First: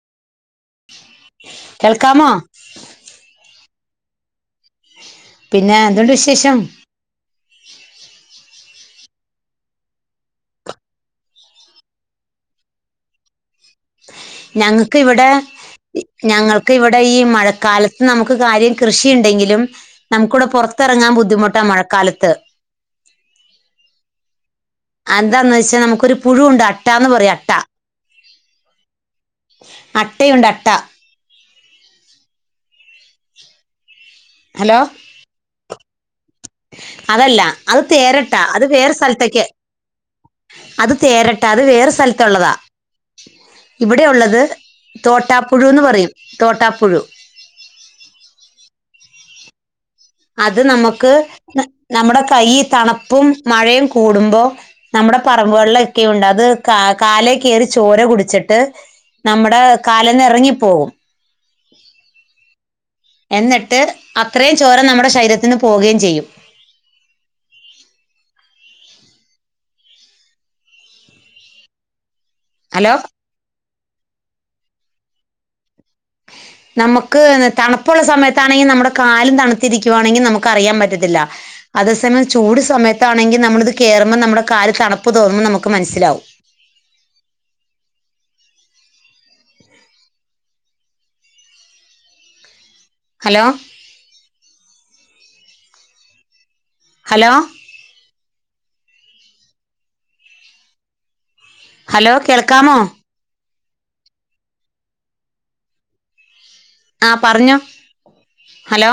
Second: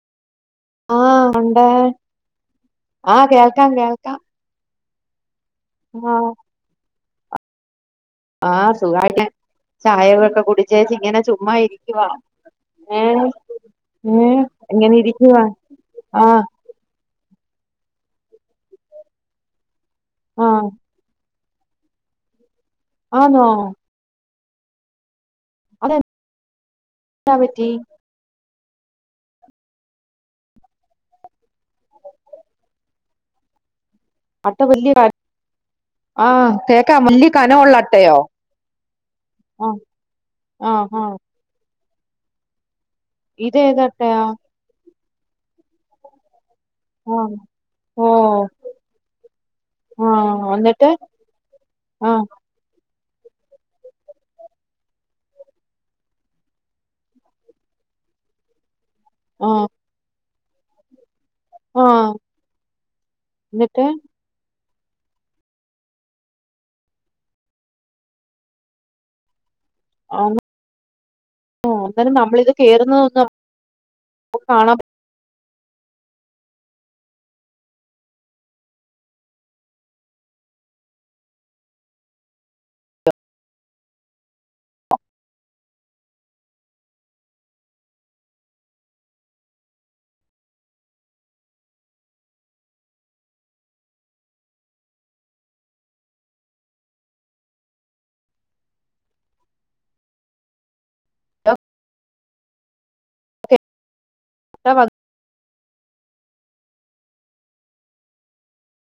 ആഹ് ഒണ്ട് കേൾക്കാമോ ആഹ് കേൾക്കാം കേൾക്കാം പിന്നേ എന്തുണ്ട് ആഹ് വിശേഷം ആഹ് സുഖാണ് ചായകളൊക്കെ കുടിച്ചേച്ച് ഇങ്ങനെ ചുമ്മാ ഇരിക്കുവാ ഏഹ് ഏഹ് ഇങ്ങനെ ഞങ്ങക്ക് ഇവിടെ ഇരിക്കുവാ ആഹ് ഞങ്ങൾ ക്കിവിടെ ഈ മഴക്കാലത്ത് നമുക്ക് കാര്യം കൃഷിണ്ടെങ്കിലും നമുക്കിവിടെ ആഹ് പൊറത്തിറങ്ങാൻ ബുദ്ധിമുട്ടാ മഴക്കാലത്ത് ആന്നോ ആന്താന്ന് വെച്ചാ അതെന്നാ നമുക്കൊരു പുഴുണ്ട് അട്ടാന്ന് പറയും അട്ട പറ്റി അട്ടയുണ്ട് അട്ട അട്ട ഹലോ വല്യ താണ്. ആഹ് കേക്കാം വല്ല്യ അതല്ല കനഒള്ള അത് അ ട്ടയോ തേരട്ട അത് വേറെ സ്ഥലത്തേക്ക് ആഹ് അത് ആഹ് ആഹ് തേരട്ട അത് വേറെ സ്ഥലത്തുള്ളതാ ഇതേത് ഇവിടെ അട്ടയാ ഉള്ളത് തോട്ടാപ്പുഴുന്ന് പറയും തോട്ടാപ്പുഴു ആഹ് ഓഹ് ആഹ് അത് എന്നിട്ട് നമക്ക് നമ്മുടെ ആഹ് കൈ തണുപ്പും മഴയും കൂടുമ്പോ നമ്മുടെ പറമ്പ് വെള്ളം ഒക്കെയണ്ട് അത് കാ കാലേ കയറി ചോര കുടിച്ചിട്ട് നമ്മുടെ ആഹ് കാലിന്ന് ഇറങ്ങിപ്പോകും ആഹ് എന്നിട്ട് അത്രയും ചോര നമ്മുടെ ശരീരത്തിന് പോവുകയും ചെയ്യും ആഹ് എന്നാലും നമ്മളിത് ഹലോ കേറുന്ന ഒന്നും കാണ നമുക്ക് തണുപ്പുള്ള സമയത്താണെങ്കിൽ നമ്മുടെ കാലും തണുത്തിരിക്കുവാണെങ്കിൽ നമുക്ക് അറിയാൻ പറ്റത്തില്ല അതേസമയം ചൂട് സമയത്താണെങ്ക നമ്മളിത് കേറുമ്പോ നമ്മുടെ കാൽ തണുപ്പ് തോന്നുപ്പൊൾ നമുക്ക് മനസ്സിലാവും ഹലോ ഹലോ പറ്റില്ല ഹലോ കേൾക്കാമോ കേട്ട ആഹ് പറഞ്ഞോ ഹലോ